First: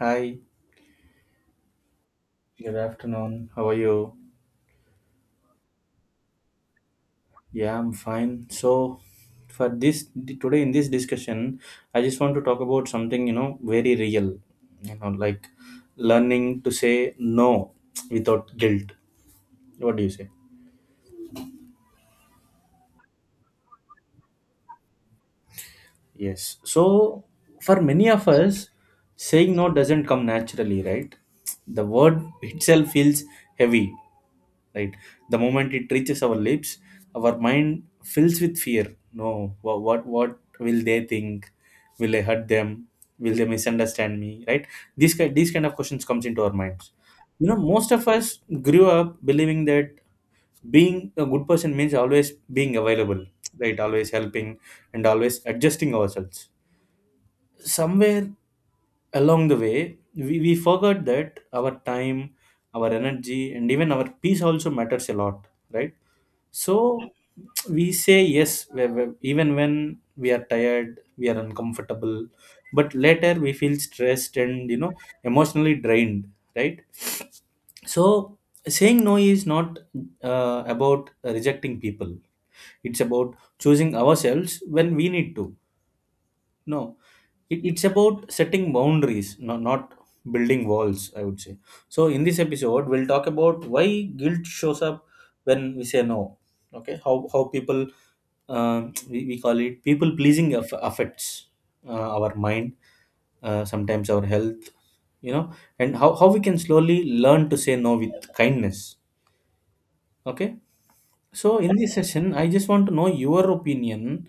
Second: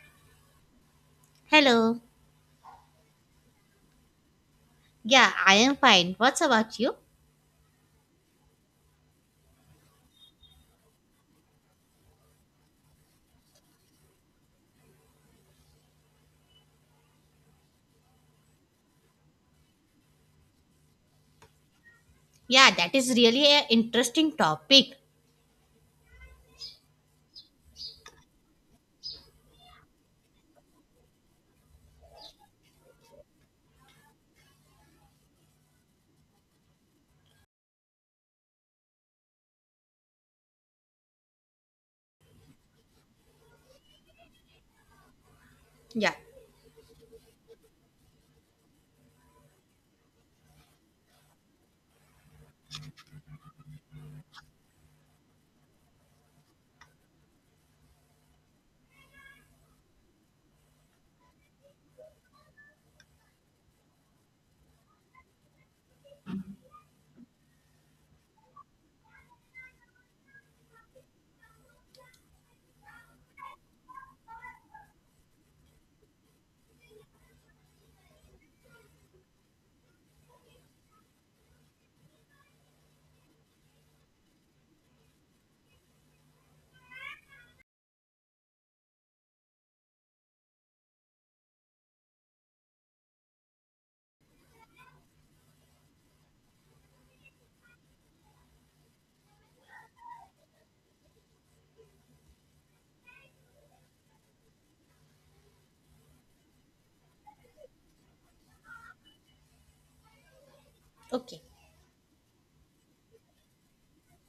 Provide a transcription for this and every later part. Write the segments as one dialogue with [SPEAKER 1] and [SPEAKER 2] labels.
[SPEAKER 1] Hi,
[SPEAKER 2] Hello.
[SPEAKER 1] good afternoon. How are you?
[SPEAKER 2] Yeah, I am fine. What's about you?
[SPEAKER 1] Yeah, I'm fine. So, for this today in this discussion, I just want to talk about something you know very real, like learning to say no without guilt. What do you say?
[SPEAKER 2] Yeah, that is really an interesting topic.
[SPEAKER 1] Yes. So for many of us, saying no doesn't come naturally, right? The word itself feels heavy, right? The moment it reaches our lips, our mind fills with fear. No, what will they think? Will I hurt them? Will they misunderstand me? Right? These kind of questions
[SPEAKER 2] Yeah.
[SPEAKER 1] comes into our minds. You know, most of us grew up believing that being a good person means always being available, right, always helping and always adjusting ourselves somewhere along the way we forgot that our time, our energy and even our peace also matters a lot, right? So we say yes, even when we are tired, we are uncomfortable, but later we feel stressed and you know emotionally drained, right? So saying no is not about rejecting people. It's about choosing ourselves when we need to. No, it's about setting boundaries, no, not building walls, I would say. So, in this episode, we'll talk about why guilt shows up when we say no. Okay, how people, we call it people pleasing affects our mind, sometimes our health, you know, and how we can slowly learn to say no with kindness. Okay.
[SPEAKER 2] Okay.
[SPEAKER 1] So in this session, I just want to know your opinion.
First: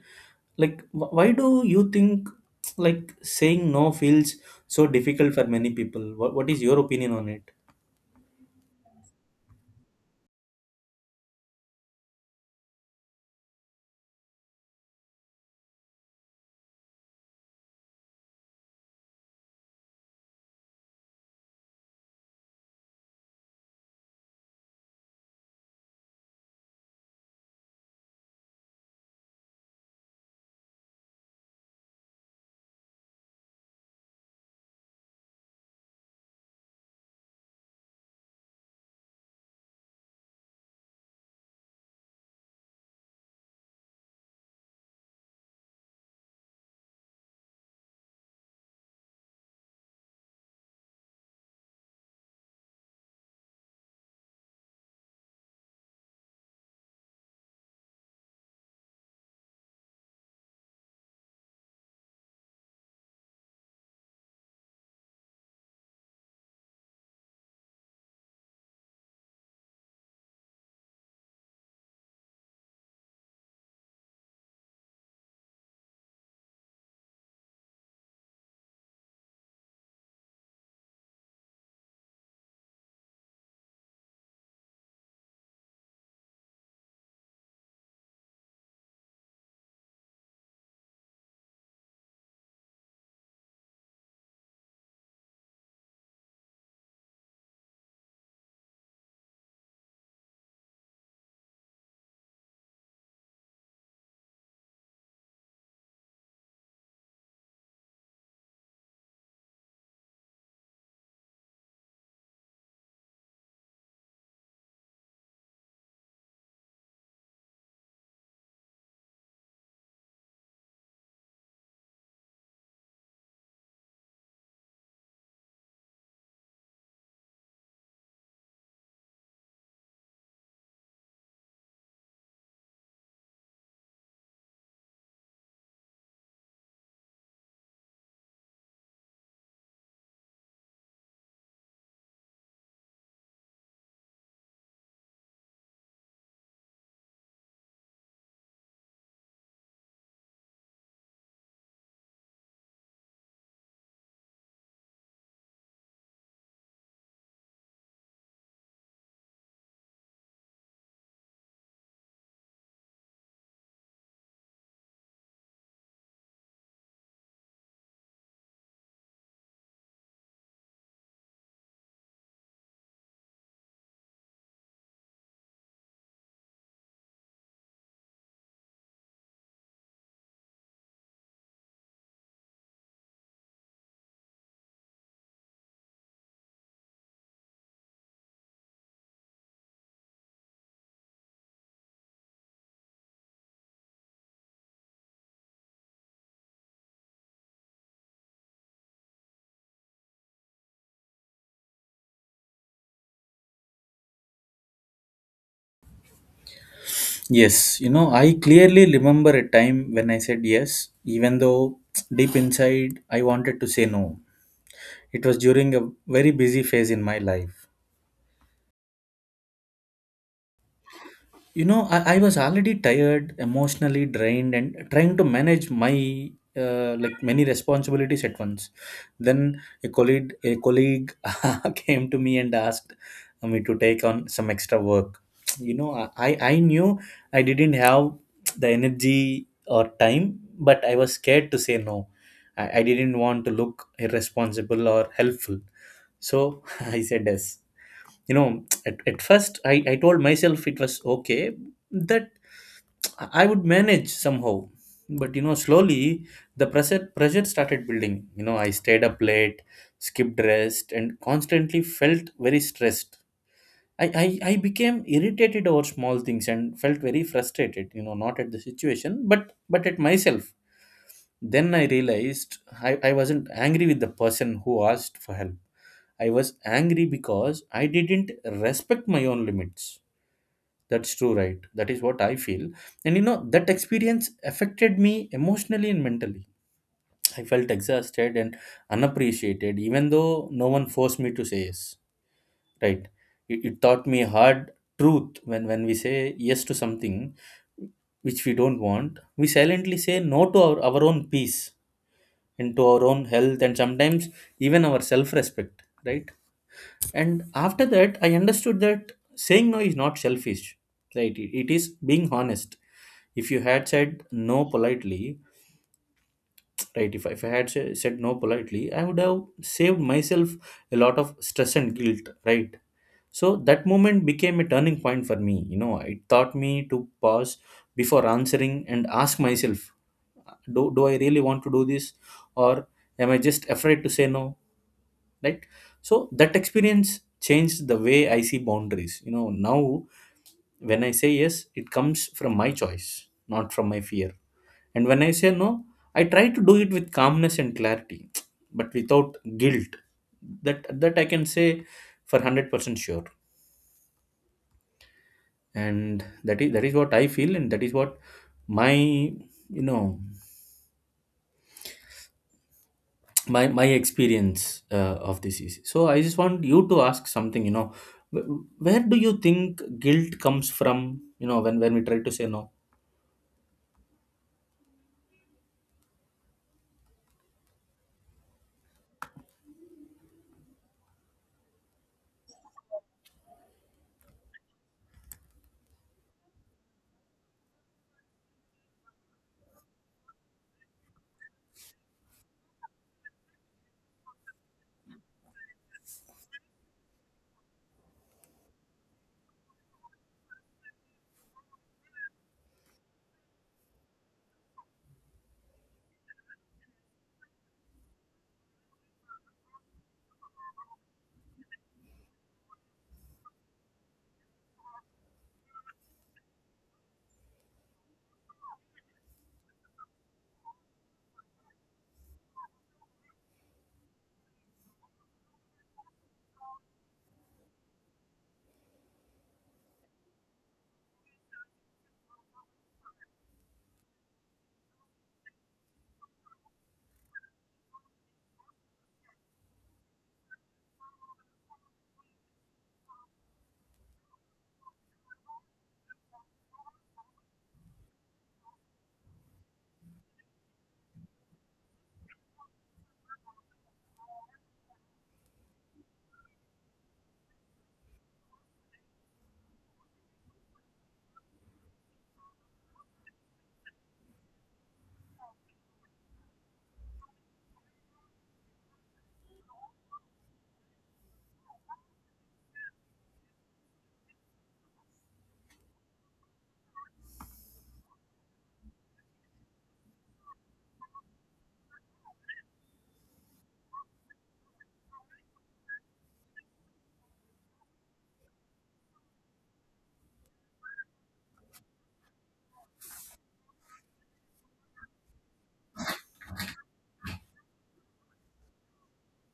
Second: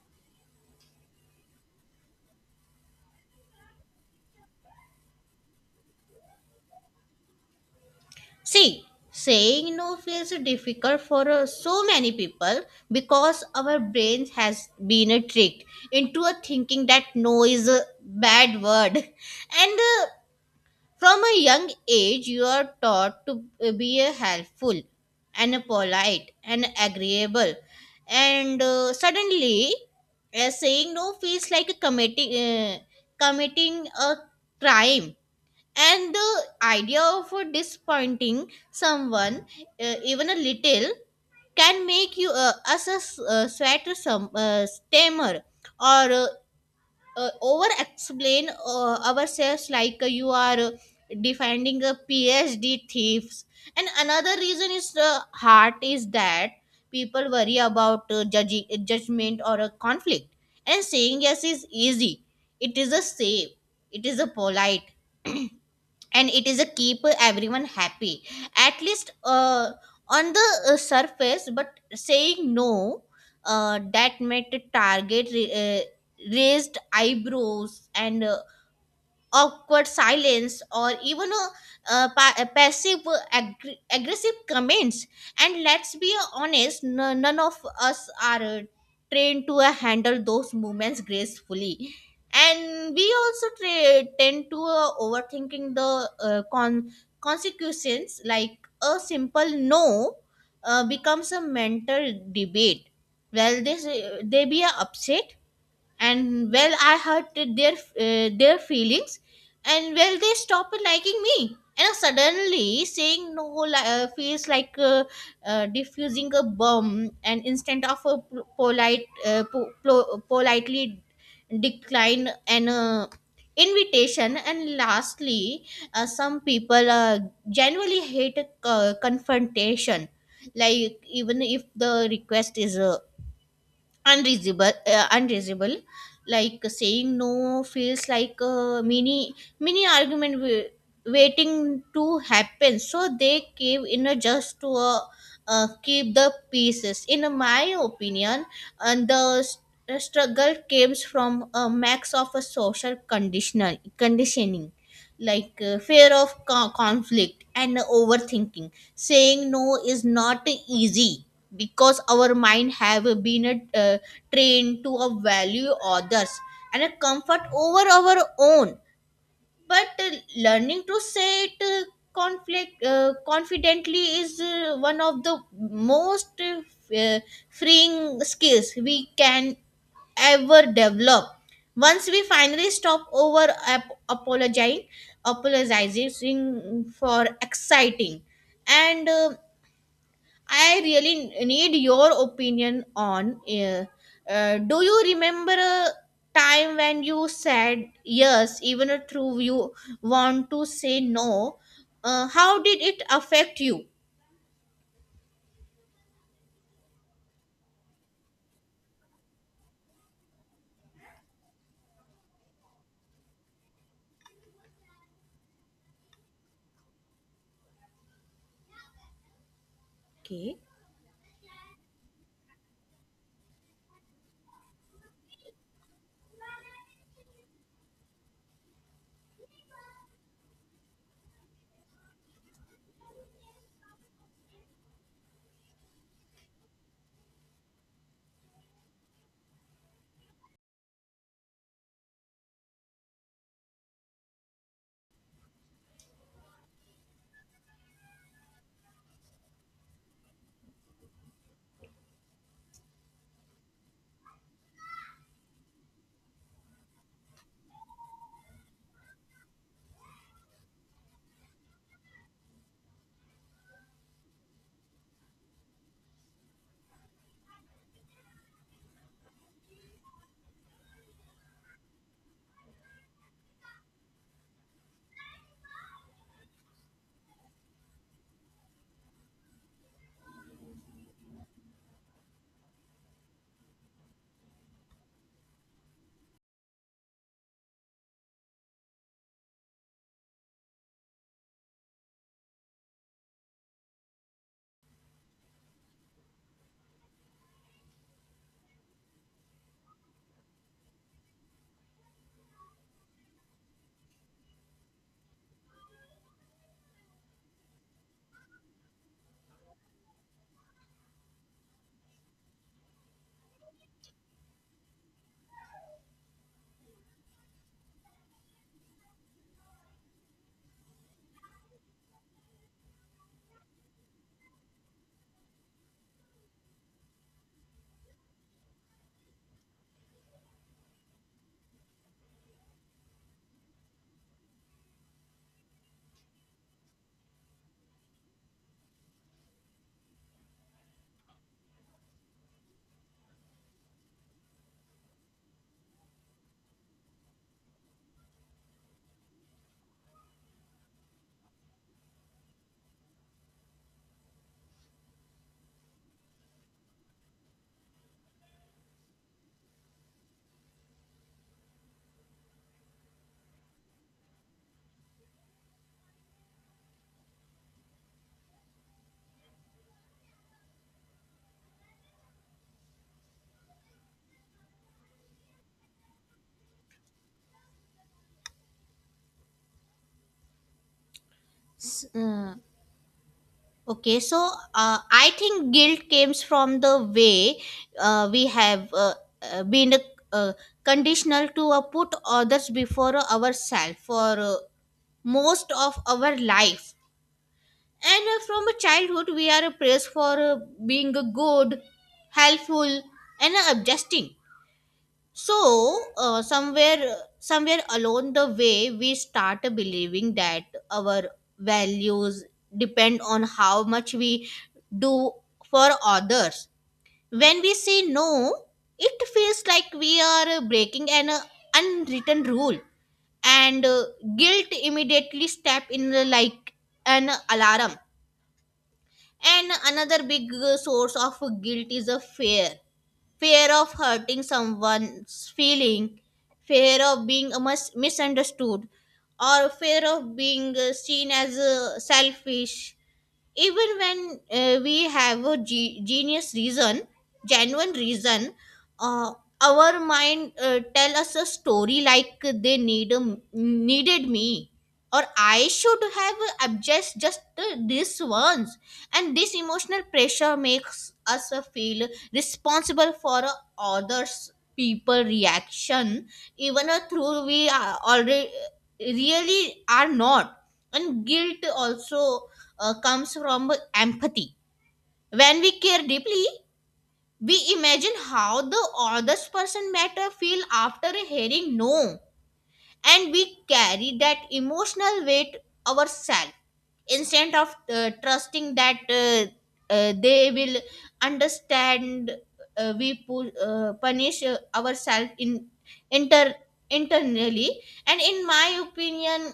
[SPEAKER 1] Like, why do you think like saying no feels so difficult for many people? What is your opinion on it?
[SPEAKER 2] See, saying no feels difficult for so many people because our brains has been tricked into a thinking that no is a bad word. And From a young age, you are taught to be a helpful and a polite and agreeable, and suddenly, saying no feels like a committing a crime. And the idea of disappointing someone, even a little, can make you us a sweater some stammer or over explain ourselves, like you are defending a phd thieves. And another reason is the heart is that people worry about judgment or a conflict, and saying yes is easy, it is a safe, it is a polite, and it is a keep everyone happy, at least on the surface, but saying no that met target raised eyebrows and awkward silence or even a passive aggressive comments. And let's be honest, none of us are trained to handle those moments gracefully, and we also tend to overthinking the consequences, like a simple no becomes a mental debate. Well, this they be upset, and well, I hurt their feelings, and well, they stopped liking me, and suddenly saying no feels like diffusing a bomb, and instead of a p- polite po- plo- politely decline an invitation. And lastly, some people genuinely hate a confrontation, like even if the request is unreasonable, like saying no feels like a mini argument waiting to happen, so they cave in a just to keep the pieces, in my opinion. And the struggle comes from a max of a social conditional conditioning, like fear of conflict and overthinking. Saying no is not easy because our mind have been trained to value others and a comfort over our own, but learning to say it conflict confidently is one of the most freeing skills we can ever develop, once we finally stop over apologizing for exciting. And I really need your opinion on. Do you remember a time when you said yes, even though you want to say no? How did it affect you?
[SPEAKER 1] Yes, you know, I clearly remember a time when I said yes, even though deep inside I wanted to say no. It was during a very busy phase in my life.
[SPEAKER 2] Okay.
[SPEAKER 1] You know, I was already tired, emotionally drained, and trying to manage my like many responsibilities at once. Then a colleague came to me and asked me to take on some extra work. You know, I knew I didn't have the energy or time, but I was scared to say no. I didn't want to look irresponsible or helpful. So I said yes. You know, at first, I told myself it was okay, that I would manage somehow. But you know, slowly the pressure started building. You know, I stayed up late, skipped rest and constantly felt very stressed. I became irritated over small things and felt very frustrated, you know, not at the situation but at myself. Then I realized I wasn't angry with the person who asked for help. I was angry because I didn't respect my own limits. That's true, right? That is what I feel. And you know, that experience affected me emotionally and mentally. I felt exhausted and unappreciated, even though no one forced me to say yes, right? It taught me hard truth, when we say yes to something which we don't want, we silently say no to our own peace and to our own health and sometimes even our self respect, right? And after that I understood that saying no is not selfish, right? It is being honest. If you had said no politely, right, if I had said no politely, I would have saved myself a lot of stress and guilt, right? So that moment became a turning point for me. You know, it taught me to pause before answering and ask myself, do I really want to do this, or am I just afraid to say no, right? So that experience changed the way I see boundaries. You know, now when I say yes it comes from my choice, not from my fear. And when I say no I try to do it with calmness and clarity, but without guilt. That I can say for 100% sure. And that is, that is what I feel, and that is what my, you know, my experience of this is. So I just want you to ask something, you know, where do you think guilt comes from, you know, when we try to say no?
[SPEAKER 2] S- uh, okay, so I think guilt comes from the way we have been uh, conditional to put others before ourselves for most of our life. And from a childhood, we are praised for being good, helpful, and adjusting. So somewhere along the way, we start believing that our values depend on how much we do for others. When we say no, it feels like we are breaking an unwritten rule, and guilt immediately step in like an alarm. And another big source of guilt is a fear of hurting someone's feeling, fear of being misunderstood, or fear of being seen as selfish, even when we have a ge- genius reason genuine reason. uh, our mind tell us a story, like they needed me, or I should have adjust just this once. And this emotional pressure makes us feel responsible for others people reaction, even through we are already really are not. And guilt also comes from empathy. When we care deeply, we imagine how the other person might feel after hearing no, and we carry that emotional weight ourselves instead of trusting that they will understand. We punish ourselves in inter internally, and in my opinion,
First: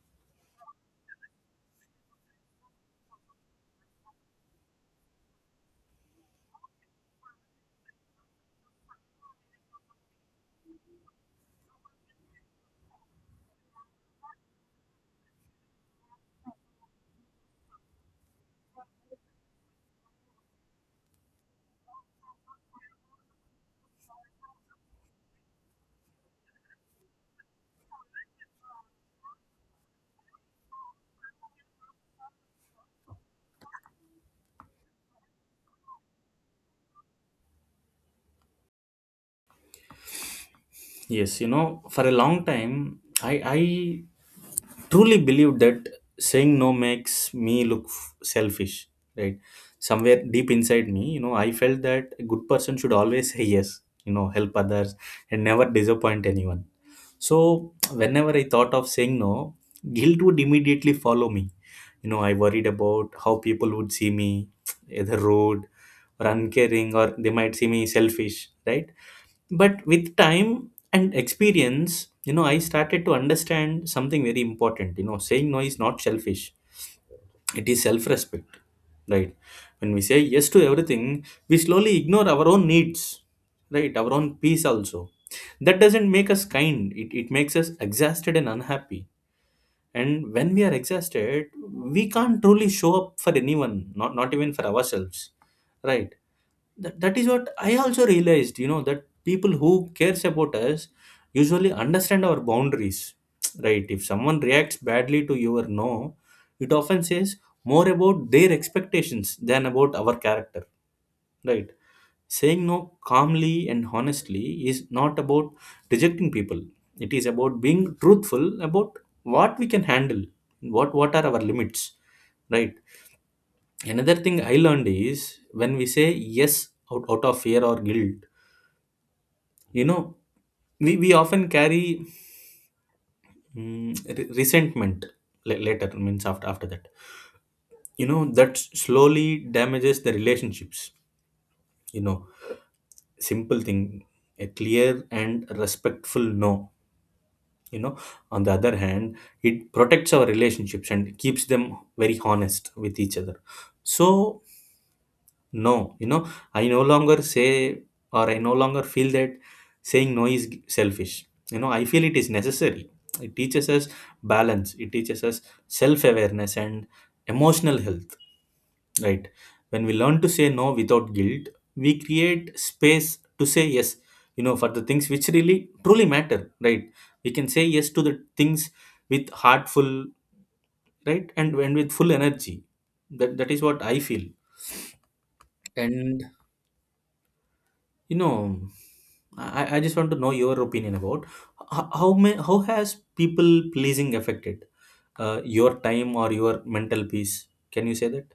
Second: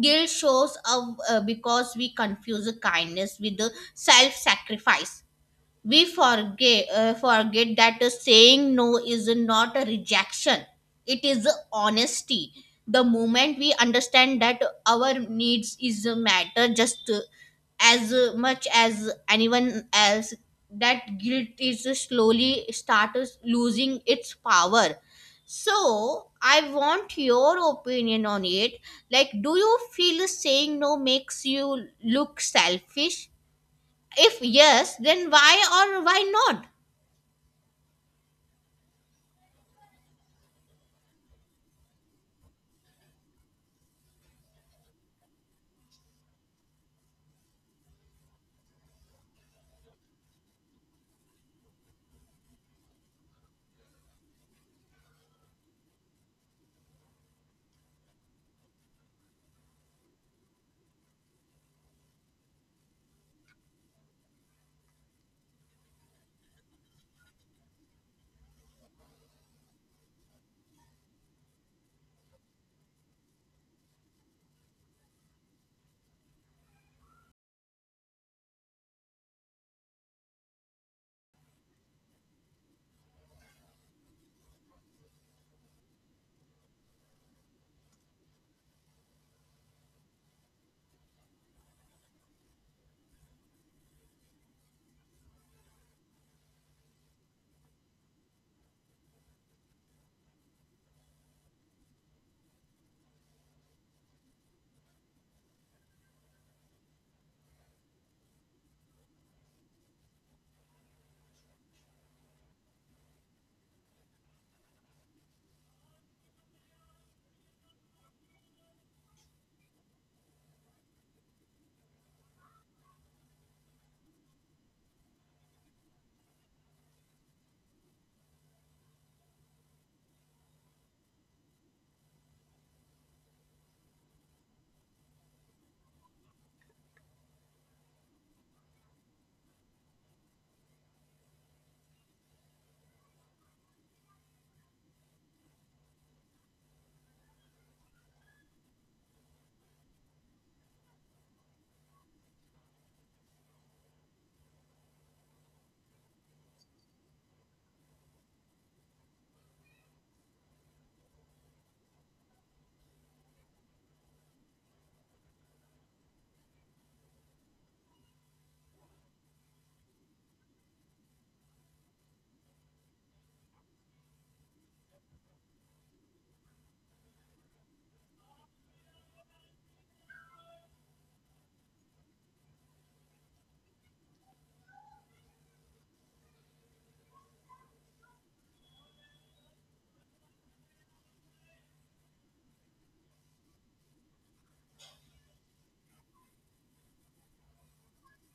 [SPEAKER 2] guilt shows up because we confuse kindness with the self-sacrifice. We forget that saying no is not a rejection, it is a honesty. The moment we understand that our needs is a matter just as much as anyone else, that guilt is slowly starts losing its power. So I want your opinion on it, like do you feel saying no makes you look selfish? If yes, then why or why not?
[SPEAKER 1] Yes, you know, for a long time i truly believed that saying no makes me look selfish, right? Somewhere deep inside me, you know, I felt that a good person should always say yes, you know, help others and never disappoint anyone. So, whenever I thought of saying no, guilt would immediately follow me. You know, I worried about how people would see me, either rude or uncaring, or they might see me selfish, right? But with time and experience, you know, I started to understand something very important. You know, saying no is not selfish, it is self respect, right? When we say yes to everything we slowly ignore our own needs, right? Our own peace also. That doesn't make us kind, it makes us exhausted and unhappy. And when we are exhausted we can't truly show up for anyone, not even for ourselves, right? That is what I also realized, you know, that people who cares about us usually understand our boundaries. Right, if someone reacts badly to your no it often says more about their expectations than about our character, right? Saying no calmly and honestly is not about rejecting people, it is about being truthful about what we can handle, what are our limits, right? Another thing I learned is, when we say yes out of fear or guilt, you know, we often carry resentment la- later, means after that. You know, that slowly damages the relationships, you know. Simple thing, a clear and respectful no, you know, on the other hand, it protects our relationships and keeps them very honest with each other. So no, you know, I no longer say, or I no longer feel that saying no is selfish. You know, I feel it is necessary. It teaches us balance, it teaches us self awareness and emotional health, right? When we learn to say no without guilt, we create space to say yes, you know, for the things which really truly matter, right? We can say yes to the things with heartful, right? And with full energy. That is what I feel. And you know, I just want to know your opinion about how has people pleasing affected your time or your mental peace? Can you say that?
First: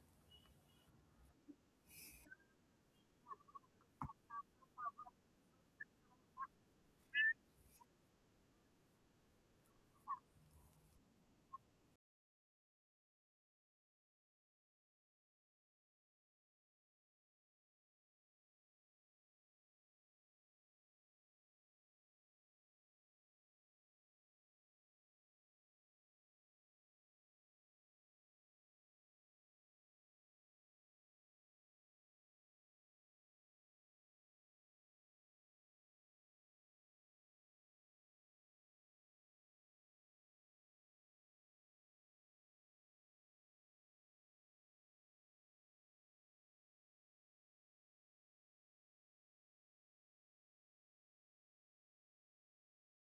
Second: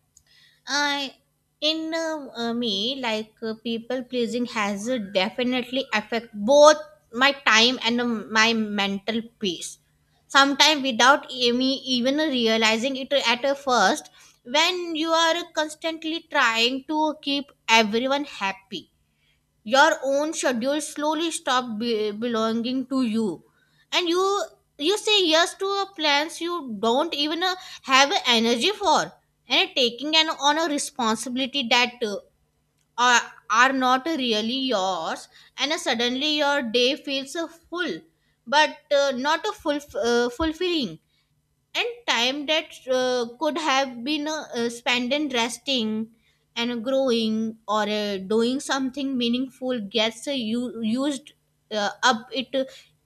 [SPEAKER 2] I in me, like People pleasing has definitely affect both my time and my mental peace. Sometimes without me even realizing it at a first, when you are constantly trying to keep everyone happy, your own schedule slowly stop belonging to you, and you say yes to a plans you don't even have energy for, and taking an on a responsibility that are, are not really yours. And suddenly your day feels full, but not a full fulfilling, and time that could have been spent in resting and growing or doing something meaningful gets used up it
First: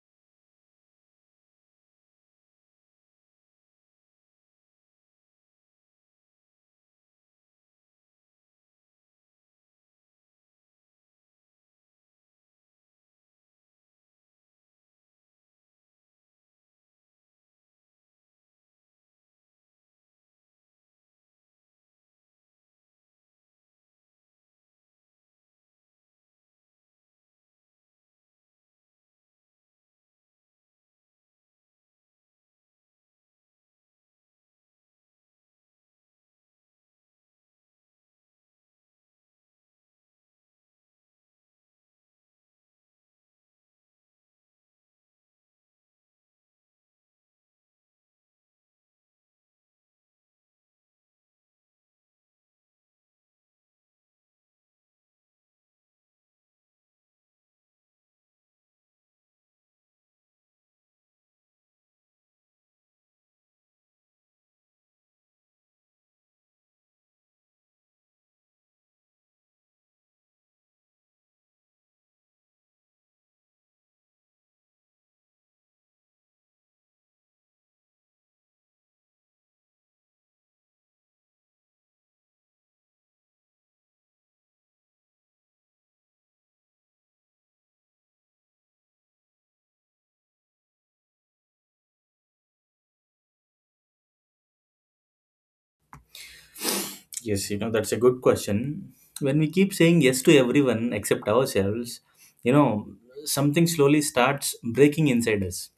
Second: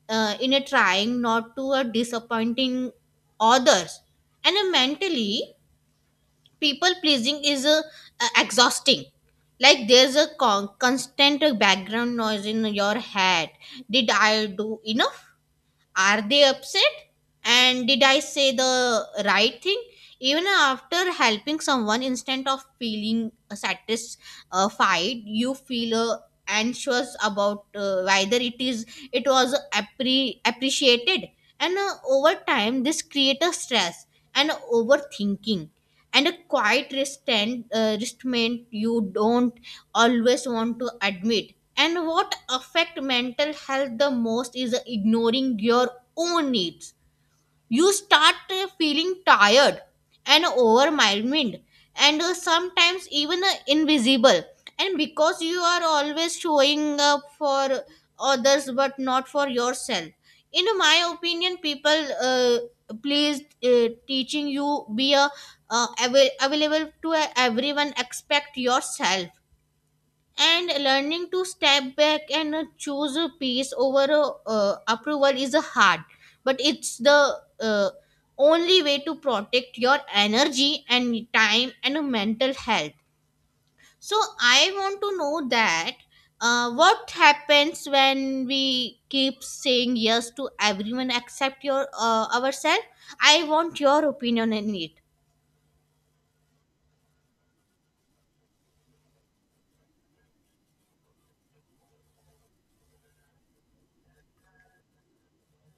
[SPEAKER 2] in a trying not to disappointing others. And mentally, people pleasing is exhausting, like there's a constant background noise in your head: did I do enough? Are they upset? And did I say the right thing? Even after helping someone, instead of feeling satisfied, you feel anxious about whether it was appreciated. And over time, this creates a stress and overthinking and a quiet restraint you don't always want to admit. And what affect mental health the most is ignoring your own needs. You start feeling tired and overwhelmed and sometimes even invisible. And because you are always showing up for others but not for yourself. In my opinion, people please teaching you be available to everyone expect yourself, and learning to step back and choose a peace over approval is a hard, but it's the only way to protect your energy and time and mental health. So I want to know that, what happens when we keep saying yes to everyone except your ourselves? I want your opinion on it.
[SPEAKER 1] Yes, you know, that's a good question. When we keep saying yes to everyone except ourselves, you know, something slowly starts breaking inside us.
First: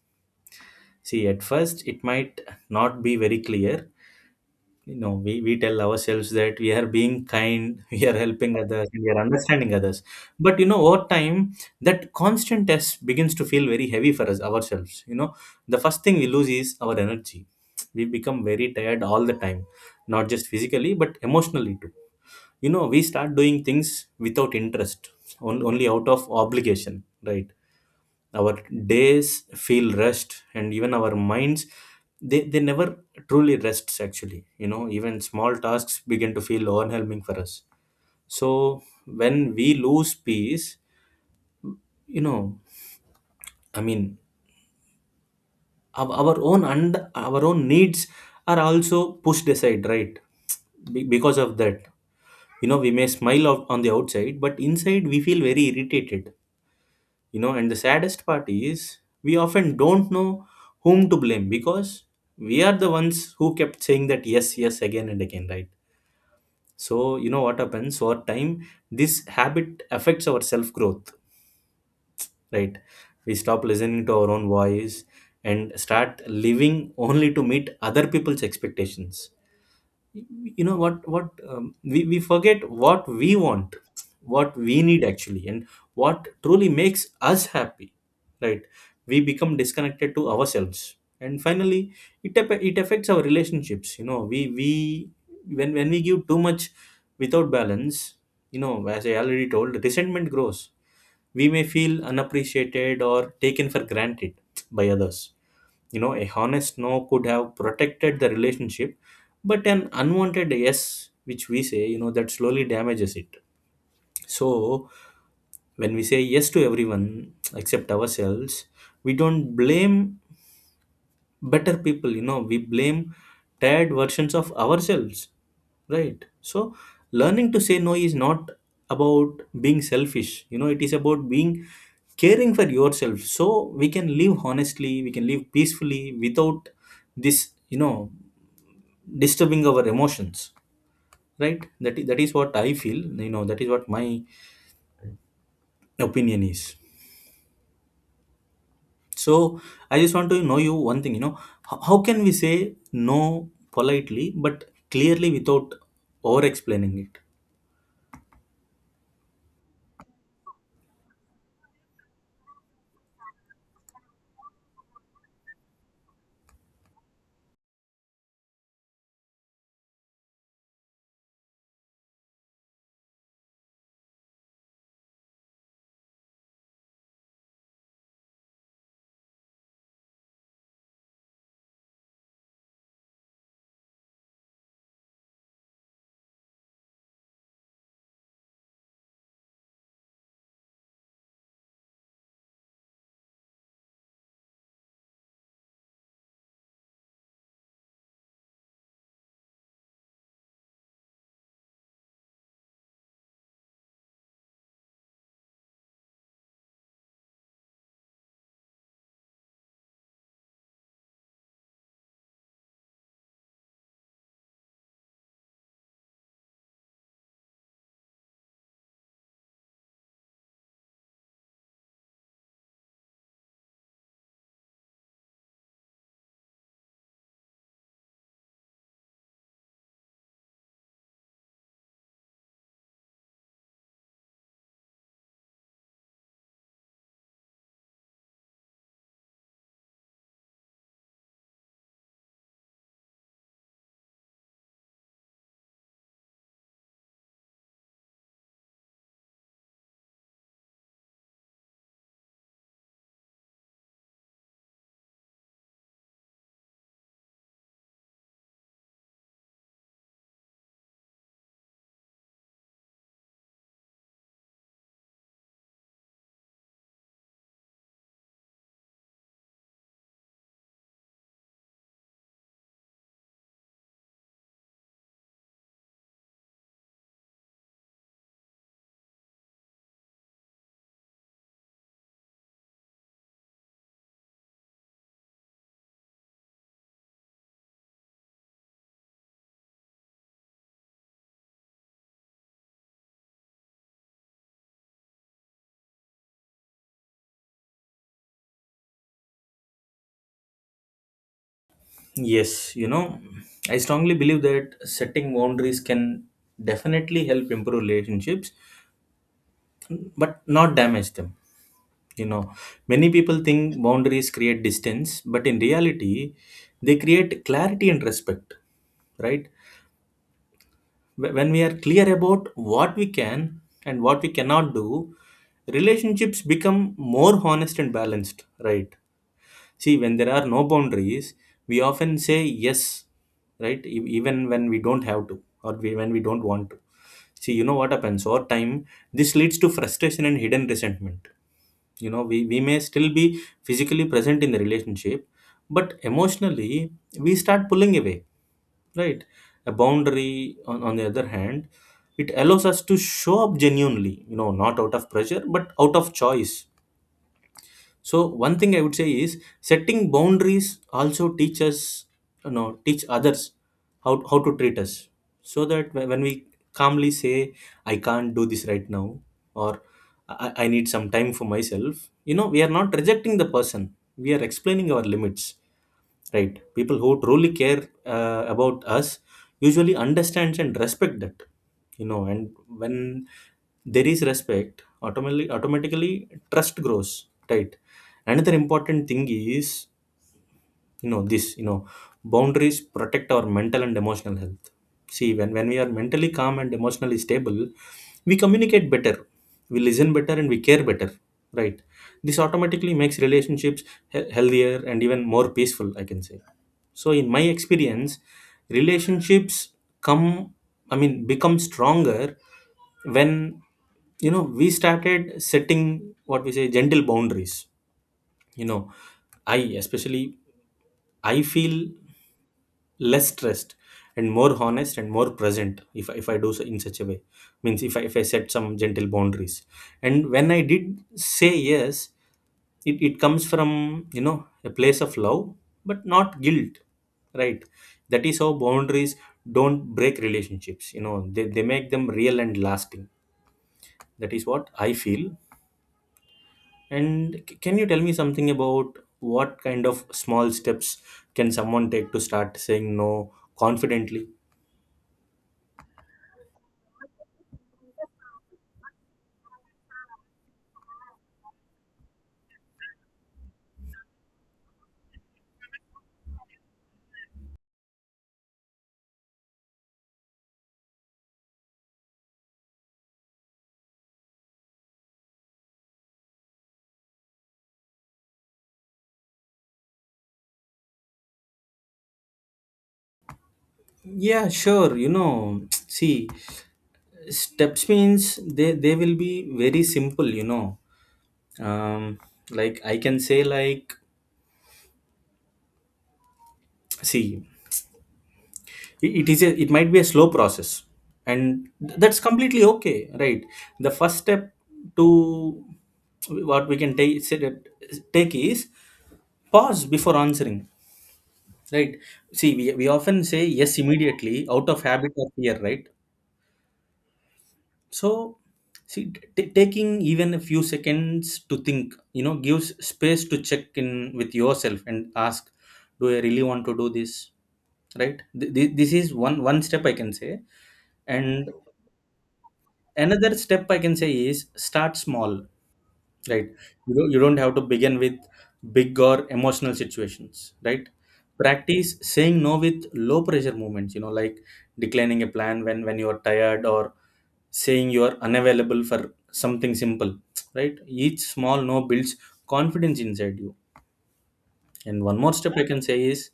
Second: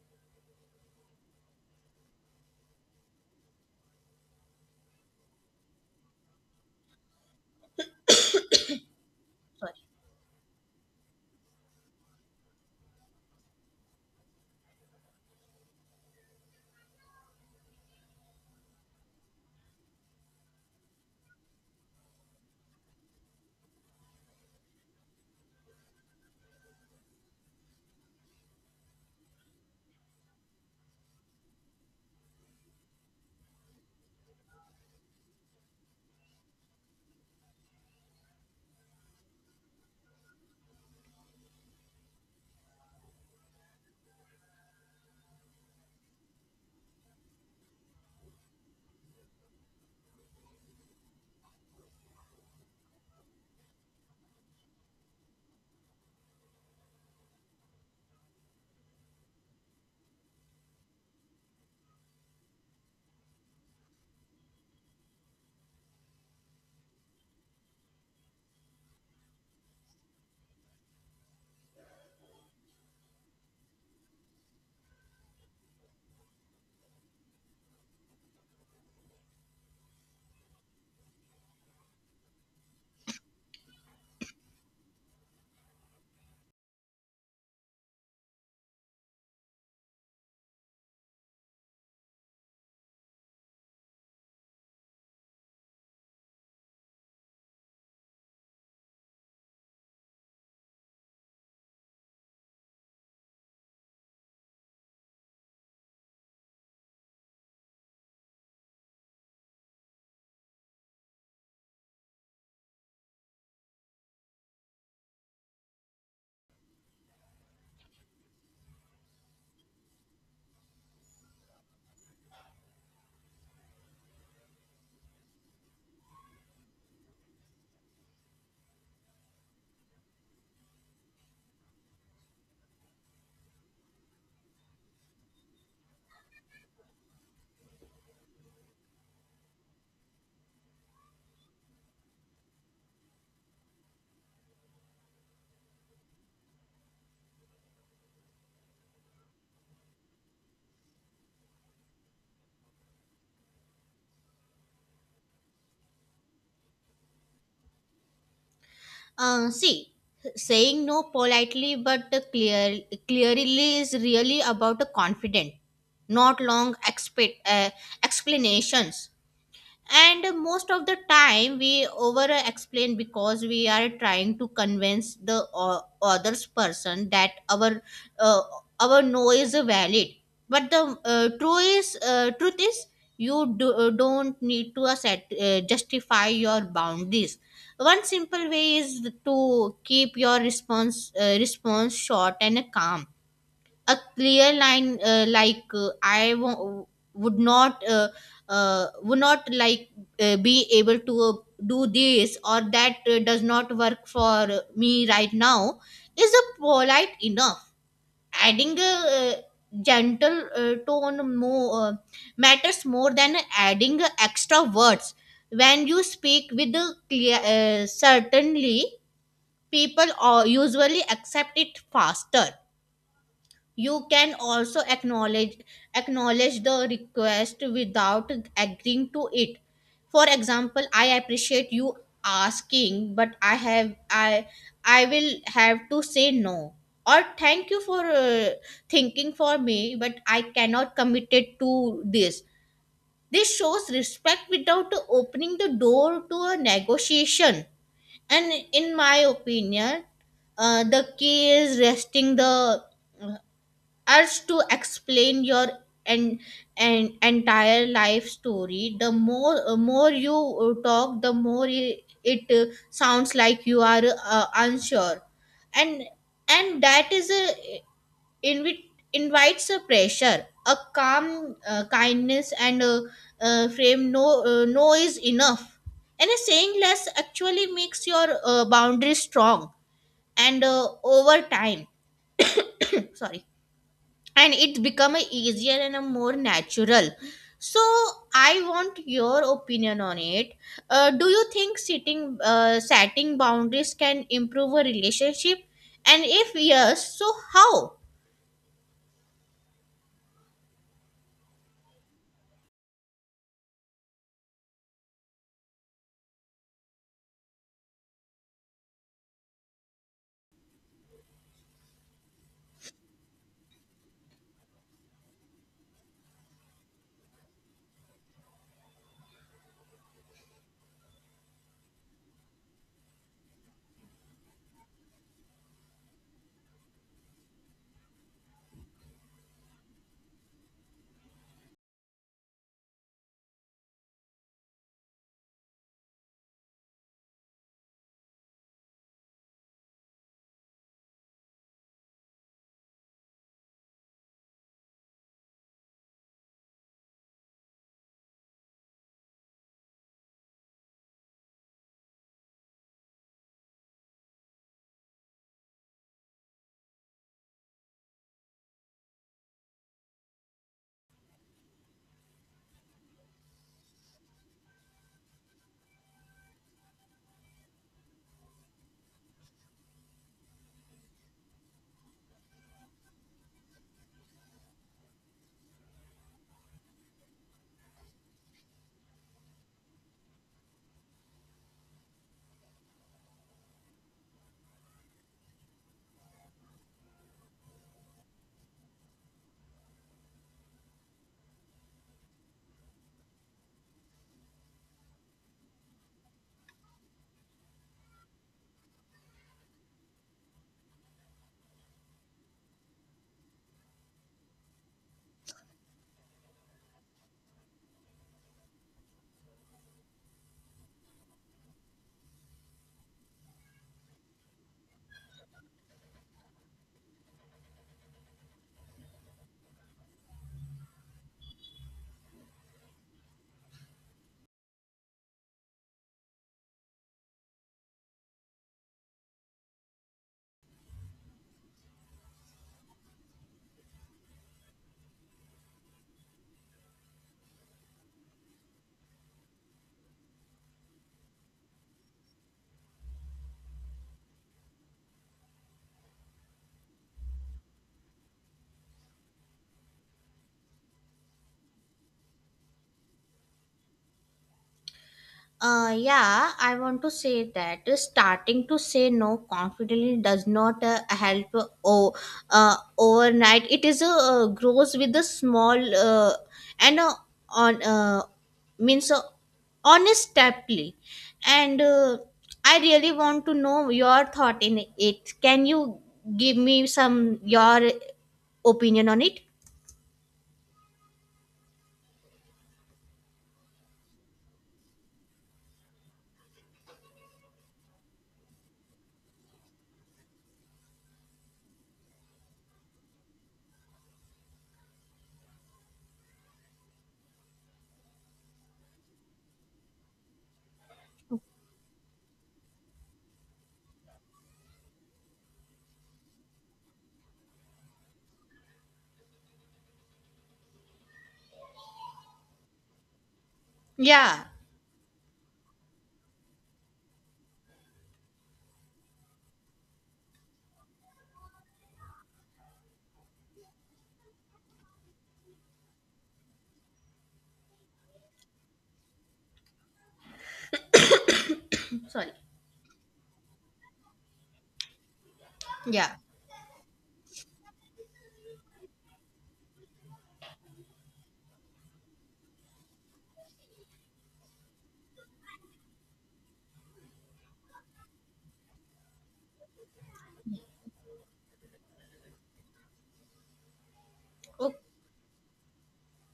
[SPEAKER 1] See, at first it might not be very clear. You know, we tell ourselves that we are being kind, we are helping others and we are understanding others. But you know, over time that constant test begins to feel very heavy for us ourselves. You know, the first thing we lose is our energy. We become very tired all the time, not just physically but emotionally too. You know, we start doing things without interest, only out of obligation, right? Our days feel rest and even our minds, they never truly rests actually. You know, even small tasks begin to feel overwhelming for us. So when we lose peace, you know, I mean, our own and our own needs are also pushed aside, right? Because of that, you know, we may smile out on the outside but inside we feel very irritated. You know, and the saddest part is we often don't know whom to blame, because we are the ones who kept saying that yes again and again, right? So you know what happens over time, this habit affects our self growth, right? We stop listening to our own voice and start living only to meet other people's expectations. You know, we forget what we want, what we need actually, and what truly makes us happy, right? We become disconnected to ourselves. And finally it affects our relationships. You know, we when we give too much without balance, you know, as I already told, resentment grows. We may feel unappreciated or taken for granted by others. You know, a honest no could have protected the relationship, but an unwanted yes, which we say, you know, that slowly damages it. So, when we say yes to everyone except ourselves, we don't blame better people, we blame tired versions of ourselves, right? So learning to say no is not about being selfish, it is about being caring for yourself, so we can live honestly, we can live peacefully without this, disturbing our emotions, right? That is what I feel. That is what my opinion is. So I just want to know you one thing, you know, how can we say no politely but clearly without over explaining it?
[SPEAKER 2] See, saying no politely but clearly is really about a confident, not long explanations, and most of the time we over explain because we are trying to convince the others person that uh, our no is valid, but the true is truth is you don't need to justify your boundaries. One simple way is to keep your response short and calm. A clear line, like i w- would not uh, uh, would not like be able to do this, or that does not work for me right now, is a polite enough. Adding a uh, gentle tone more matters more than adding extra words. When you speak with a clear certainly, people usually accept it faster. You can also acknowledge the request without agreeing to it. For example, I appreciate you asking, but I will have to say no, or thank you for thinking for me, but I cannot commit it to this. This shows respect without opening the door to a negotiation. And in my opinion, the key is resting the urge to explain your and an entire life story. The more you talk, the more it sounds like you are unsure, and that is a invite invites a pressure. A calm kindness and frame no is enough, and a saying less actually makes your boundary strong, and over time, sorry, and it become a easier and a more natural. So I want your opinion on it. Do you think sitting setting boundaries can improve a relationship, and if yes, so how?
[SPEAKER 1] Yes, you know, I strongly believe that setting boundaries can definitely help improve relationships but not damage them. You know, many people think boundaries create distance, but in reality, they create clarity and respect, right? When we are clear about what we can and what we cannot do, relationships become more honest and balanced, right? See, when there are no boundaries, we often say yes, right? Even when we don't have to, or when we don't want to. See, what happens over time, this leads to frustration and hidden resentment. We may still be physically present in the relationship, but emotionally we start pulling away, right? A boundary, on the other hand, it allows us to show up genuinely, not out of pressure but out of choice. So one thing I would say is, setting boundaries also teach us, teach others how to treat us. So that when we calmly say, I can't do this right now, or I need some time for myself, we are not rejecting the person, we are explaining our limits, right? People who truly care, about us, usually understands and respect that. And when there is respect, automatically trust grows, right? Another important thing is, you know this you know boundaries protect our mental and emotional health. See, when we are mentally calm and emotionally stable, we communicate better, we listen better, and we care better, right? This automatically makes relationships healthier and even more peaceful, I can say. So in my experience, relationships come, I mean become stronger when, we started setting what we say gentle boundaries. You know I Especially I feel less stressed and more honest and more present if, if I do so in such a way. Means if if I set some gentle boundaries, and when I did say yes, it comes from, a place of love but not guilt, right? That is how boundaries don't break relationships. They make them real and lasting. That is what I feel. And can you tell me something about what kind of small steps can someone take to start saying no confidently?
[SPEAKER 2] Yeah, I want to say that starting to say no confidently does not help overnight. It is a grows with a small and on means honest steply. And I really want to know your thought in it. Can you give me some your opinion on it?
[SPEAKER 1] Yeah, sure. You know, see, steps means they will be very simple. You know, um, like I can say, like, see, it is a, it might be a slow process, and that's completely okay, right? The first step to what we can take is pause before answering. Right. See, we often say yes
[SPEAKER 2] Yeah,
[SPEAKER 1] immediately out of habit or fear, right? So, see, taking even a few seconds to think, you know, gives space to check in with yourself and ask, do I really want to do this? Right. This is one step I can say, and
[SPEAKER 2] sorry.
[SPEAKER 1] another step I can say is, start small.
[SPEAKER 2] Yeah.
[SPEAKER 1] Right. You don't have to begin with big or emotional situations, right? Practice saying no with low pressure movements, like declining a plan when you are tired, or saying you are unavailable for something simple, right? Each small no builds confidence inside you. And one more step I can say is,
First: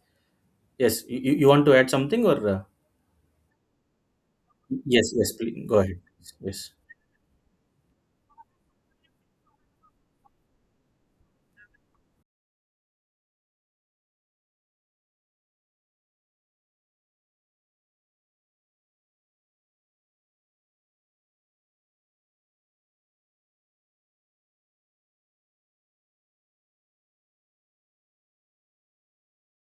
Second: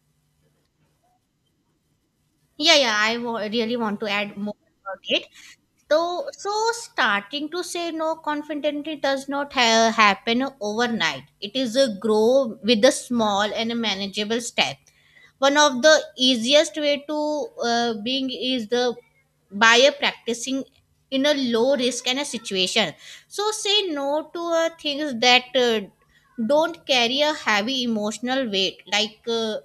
[SPEAKER 1] yes you want to add something, or
[SPEAKER 2] Yeah, yeah, I really want to add more about
[SPEAKER 1] yes,
[SPEAKER 2] it.
[SPEAKER 1] yes, please go ahead.
[SPEAKER 2] So,
[SPEAKER 1] Yes,
[SPEAKER 2] starting to say no confidently does not happen overnight. It is a grow with a small and a manageable step. One of the easiest way to being is the by a practicing in a low risk and a situation, so say no to things that don't carry a heavy emotional weight, like uh,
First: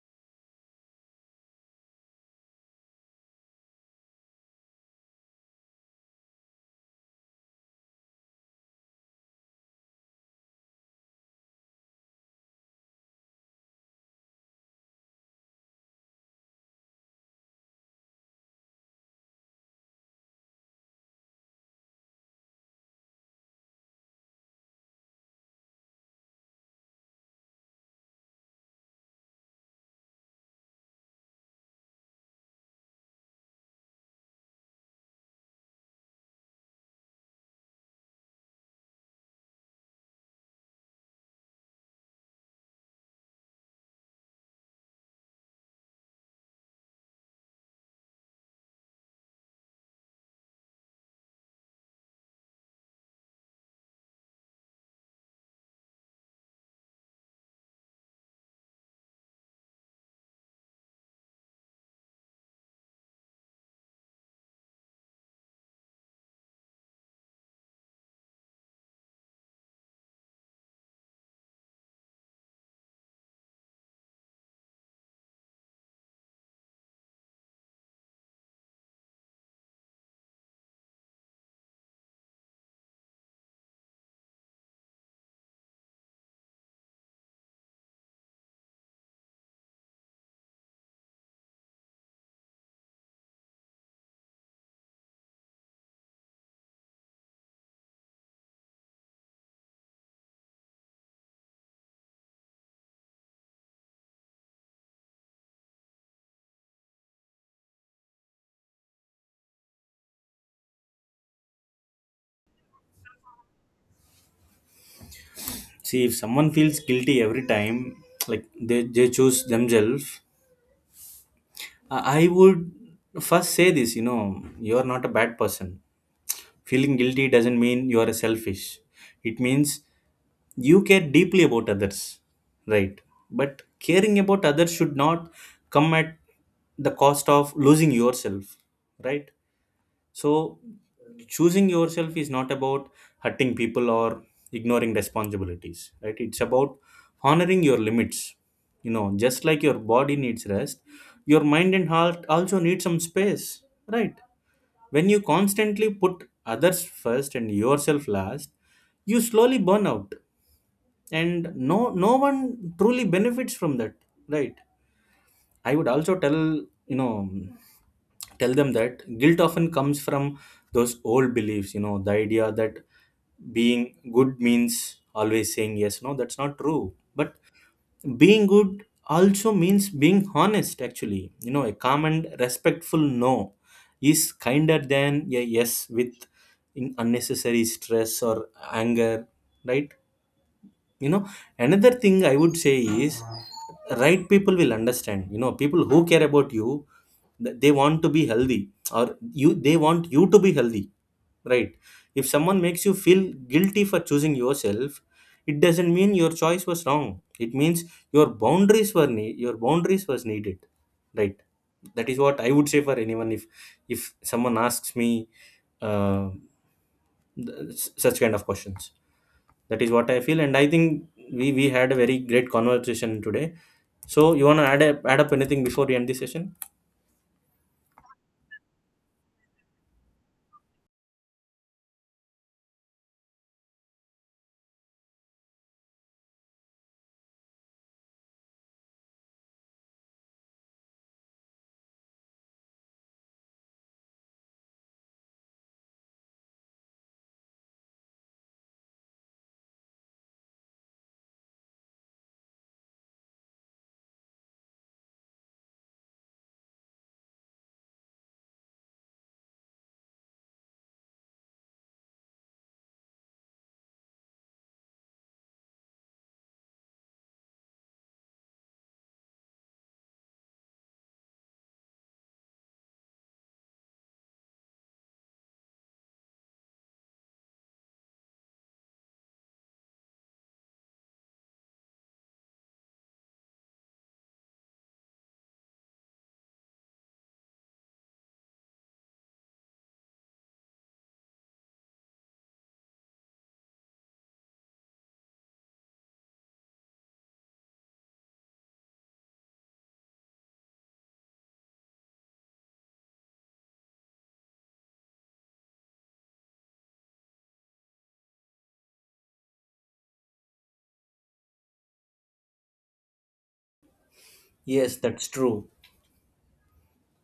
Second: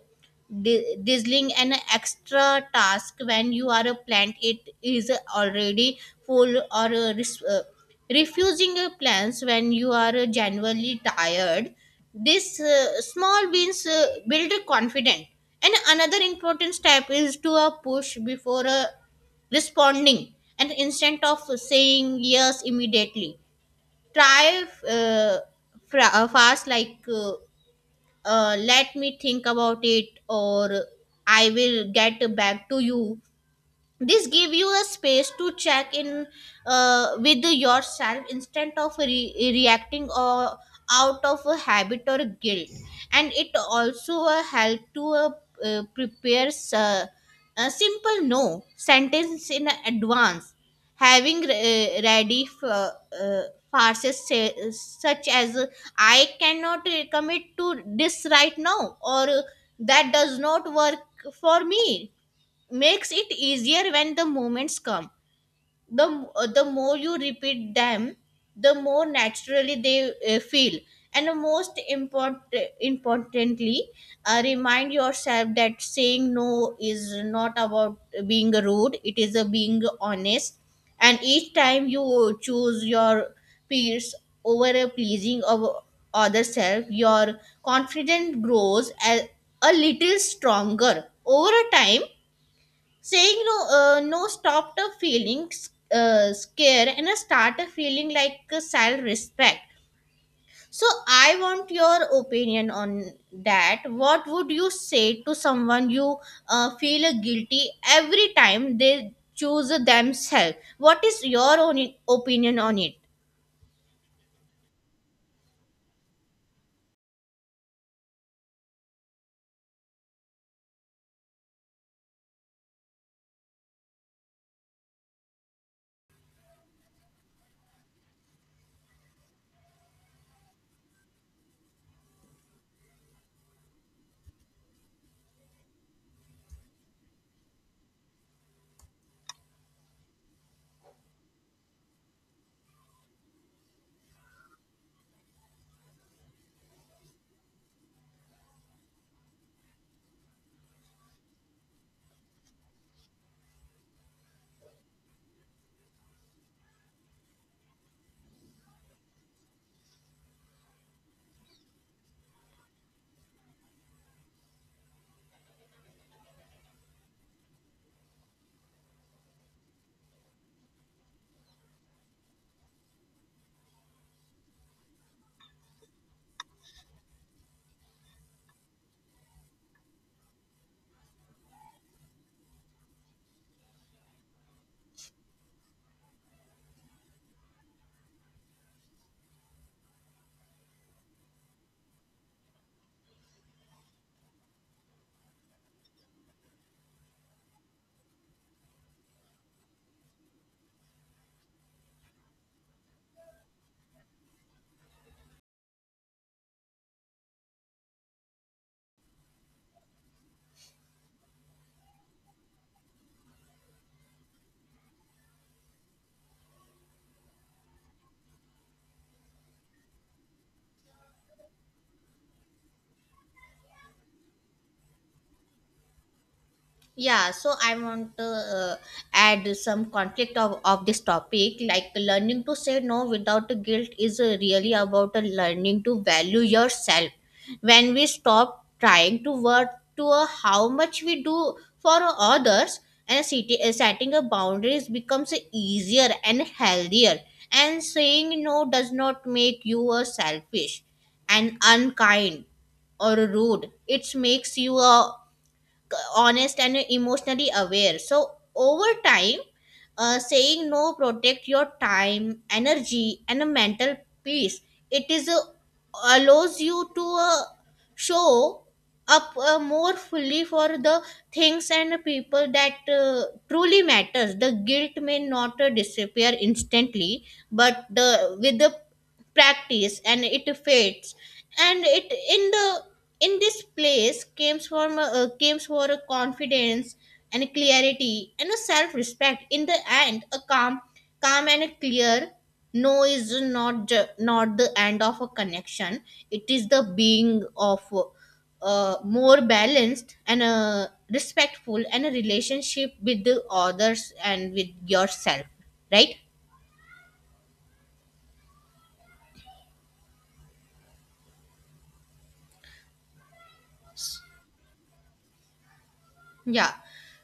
[SPEAKER 2] di- Dizzling an extra task when you are a plant it is already full, or refusing plans when you are genuinely tired. This small wins build confidence. And another important step is to push before responding, and instead of saying yes immediately, try uh, fast, like let me think about it, or I will get back to you. This give you a space to check in with yourself instead of reacting, or out of a habit or guilt. And it also help to prepare uh, a simple no sentence in advance. Having ready uh, farces say, such as I cannot commit to this right now, or that does not work for me, makes it easier when the moments come. The uh, the more you repeat them, the more naturally they feel. And the most importantly, remind yourself that saying no is not about being rude, it is a being honest. And each time you choose your peers over a pleasing of other self, your confidence grows a little stronger over a time. Saying no stopped a feeling scare, and a start a feeling like a self respect. So I want your opinion on that. What would you say to someone you feel guilty every time they choose themselves? What is your own opinion on it?
[SPEAKER 1] see, if someone feels guilty every time like they choose themselves, I would first say this, you know, you're not a bad person. Feeling guilty doesn't mean you're selfish. It means you care deeply about others, right? But caring about others should not come at the cost of losing yourself, right? So, choosing yourself is not about hurting people or ignoring responsibilities, right? It's about honoring your limits. You know, just like your body needs rest, your mind and heart also need some space, right? When you constantly put others first and yourself last, you slowly burn out, and no one truly benefits from that, right? I would also tell, you know tell them that guilt often comes from those old beliefs. You know, the idea that being good means always saying yes. No, that's not true. But being good also means being honest. Actually, you know, a calm and respectful no is kinder than a yes with in unnecessary stress or anger. Right. you know Another thing I would say is, right, people will understand. You know, people who care about you, they want to be healthy, or you they want you to be healthy, right? If someone makes you feel guilty for choosing yourself, it doesn't mean your choice was wrong, it means your boundaries was needed, right? That is what I would say for anyone, if someone asks me, uh, such kind of questions. That is what I feel, and I think we had a very great conversation today. So you want to add up anything before we end this session?
[SPEAKER 2] Yeah, so I want to add some conflict of this topic. Like learning to say no without guilt is really about learning to value yourself. When we stop trying to work to how much we do for others, and setting a boundaries becomes easier and healthier. And saying no does not make you selfish and unkind or rude. It makes you a honest and emotionally aware. So over time, saying no protect your time, energy and a mental peace. It is allows you to show up more fully for the things and people that truly matters. The guilt may not disappear instantly, but the with the practice and it fades, and it in the in this place came for a confidence and a clarity and a self-respect. In the end, a calm and a clear no is not the end of a connection, it is the being of more balanced and respectful and a relationship with the others and with yourself, right?
[SPEAKER 1] Yes, that's true.
[SPEAKER 2] Yeah.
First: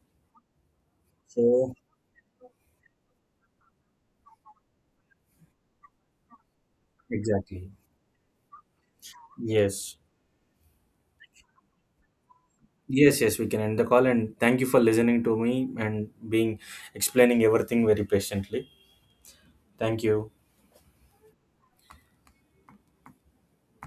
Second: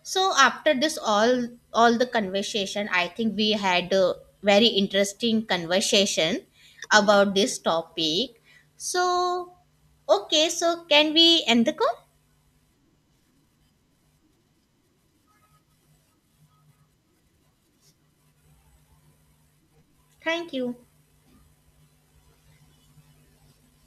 [SPEAKER 2] So after this all
[SPEAKER 1] So,
[SPEAKER 2] all the conversation, I think we had a very interesting conversation about this
[SPEAKER 1] exactly.
[SPEAKER 2] topic. So
[SPEAKER 1] Yes.
[SPEAKER 2] okay, so can we end the call?
[SPEAKER 1] Yes, yes, we can end the call, and thank you for listening to me and being explaining everything very patiently. Thank you.
[SPEAKER 2] Thank you.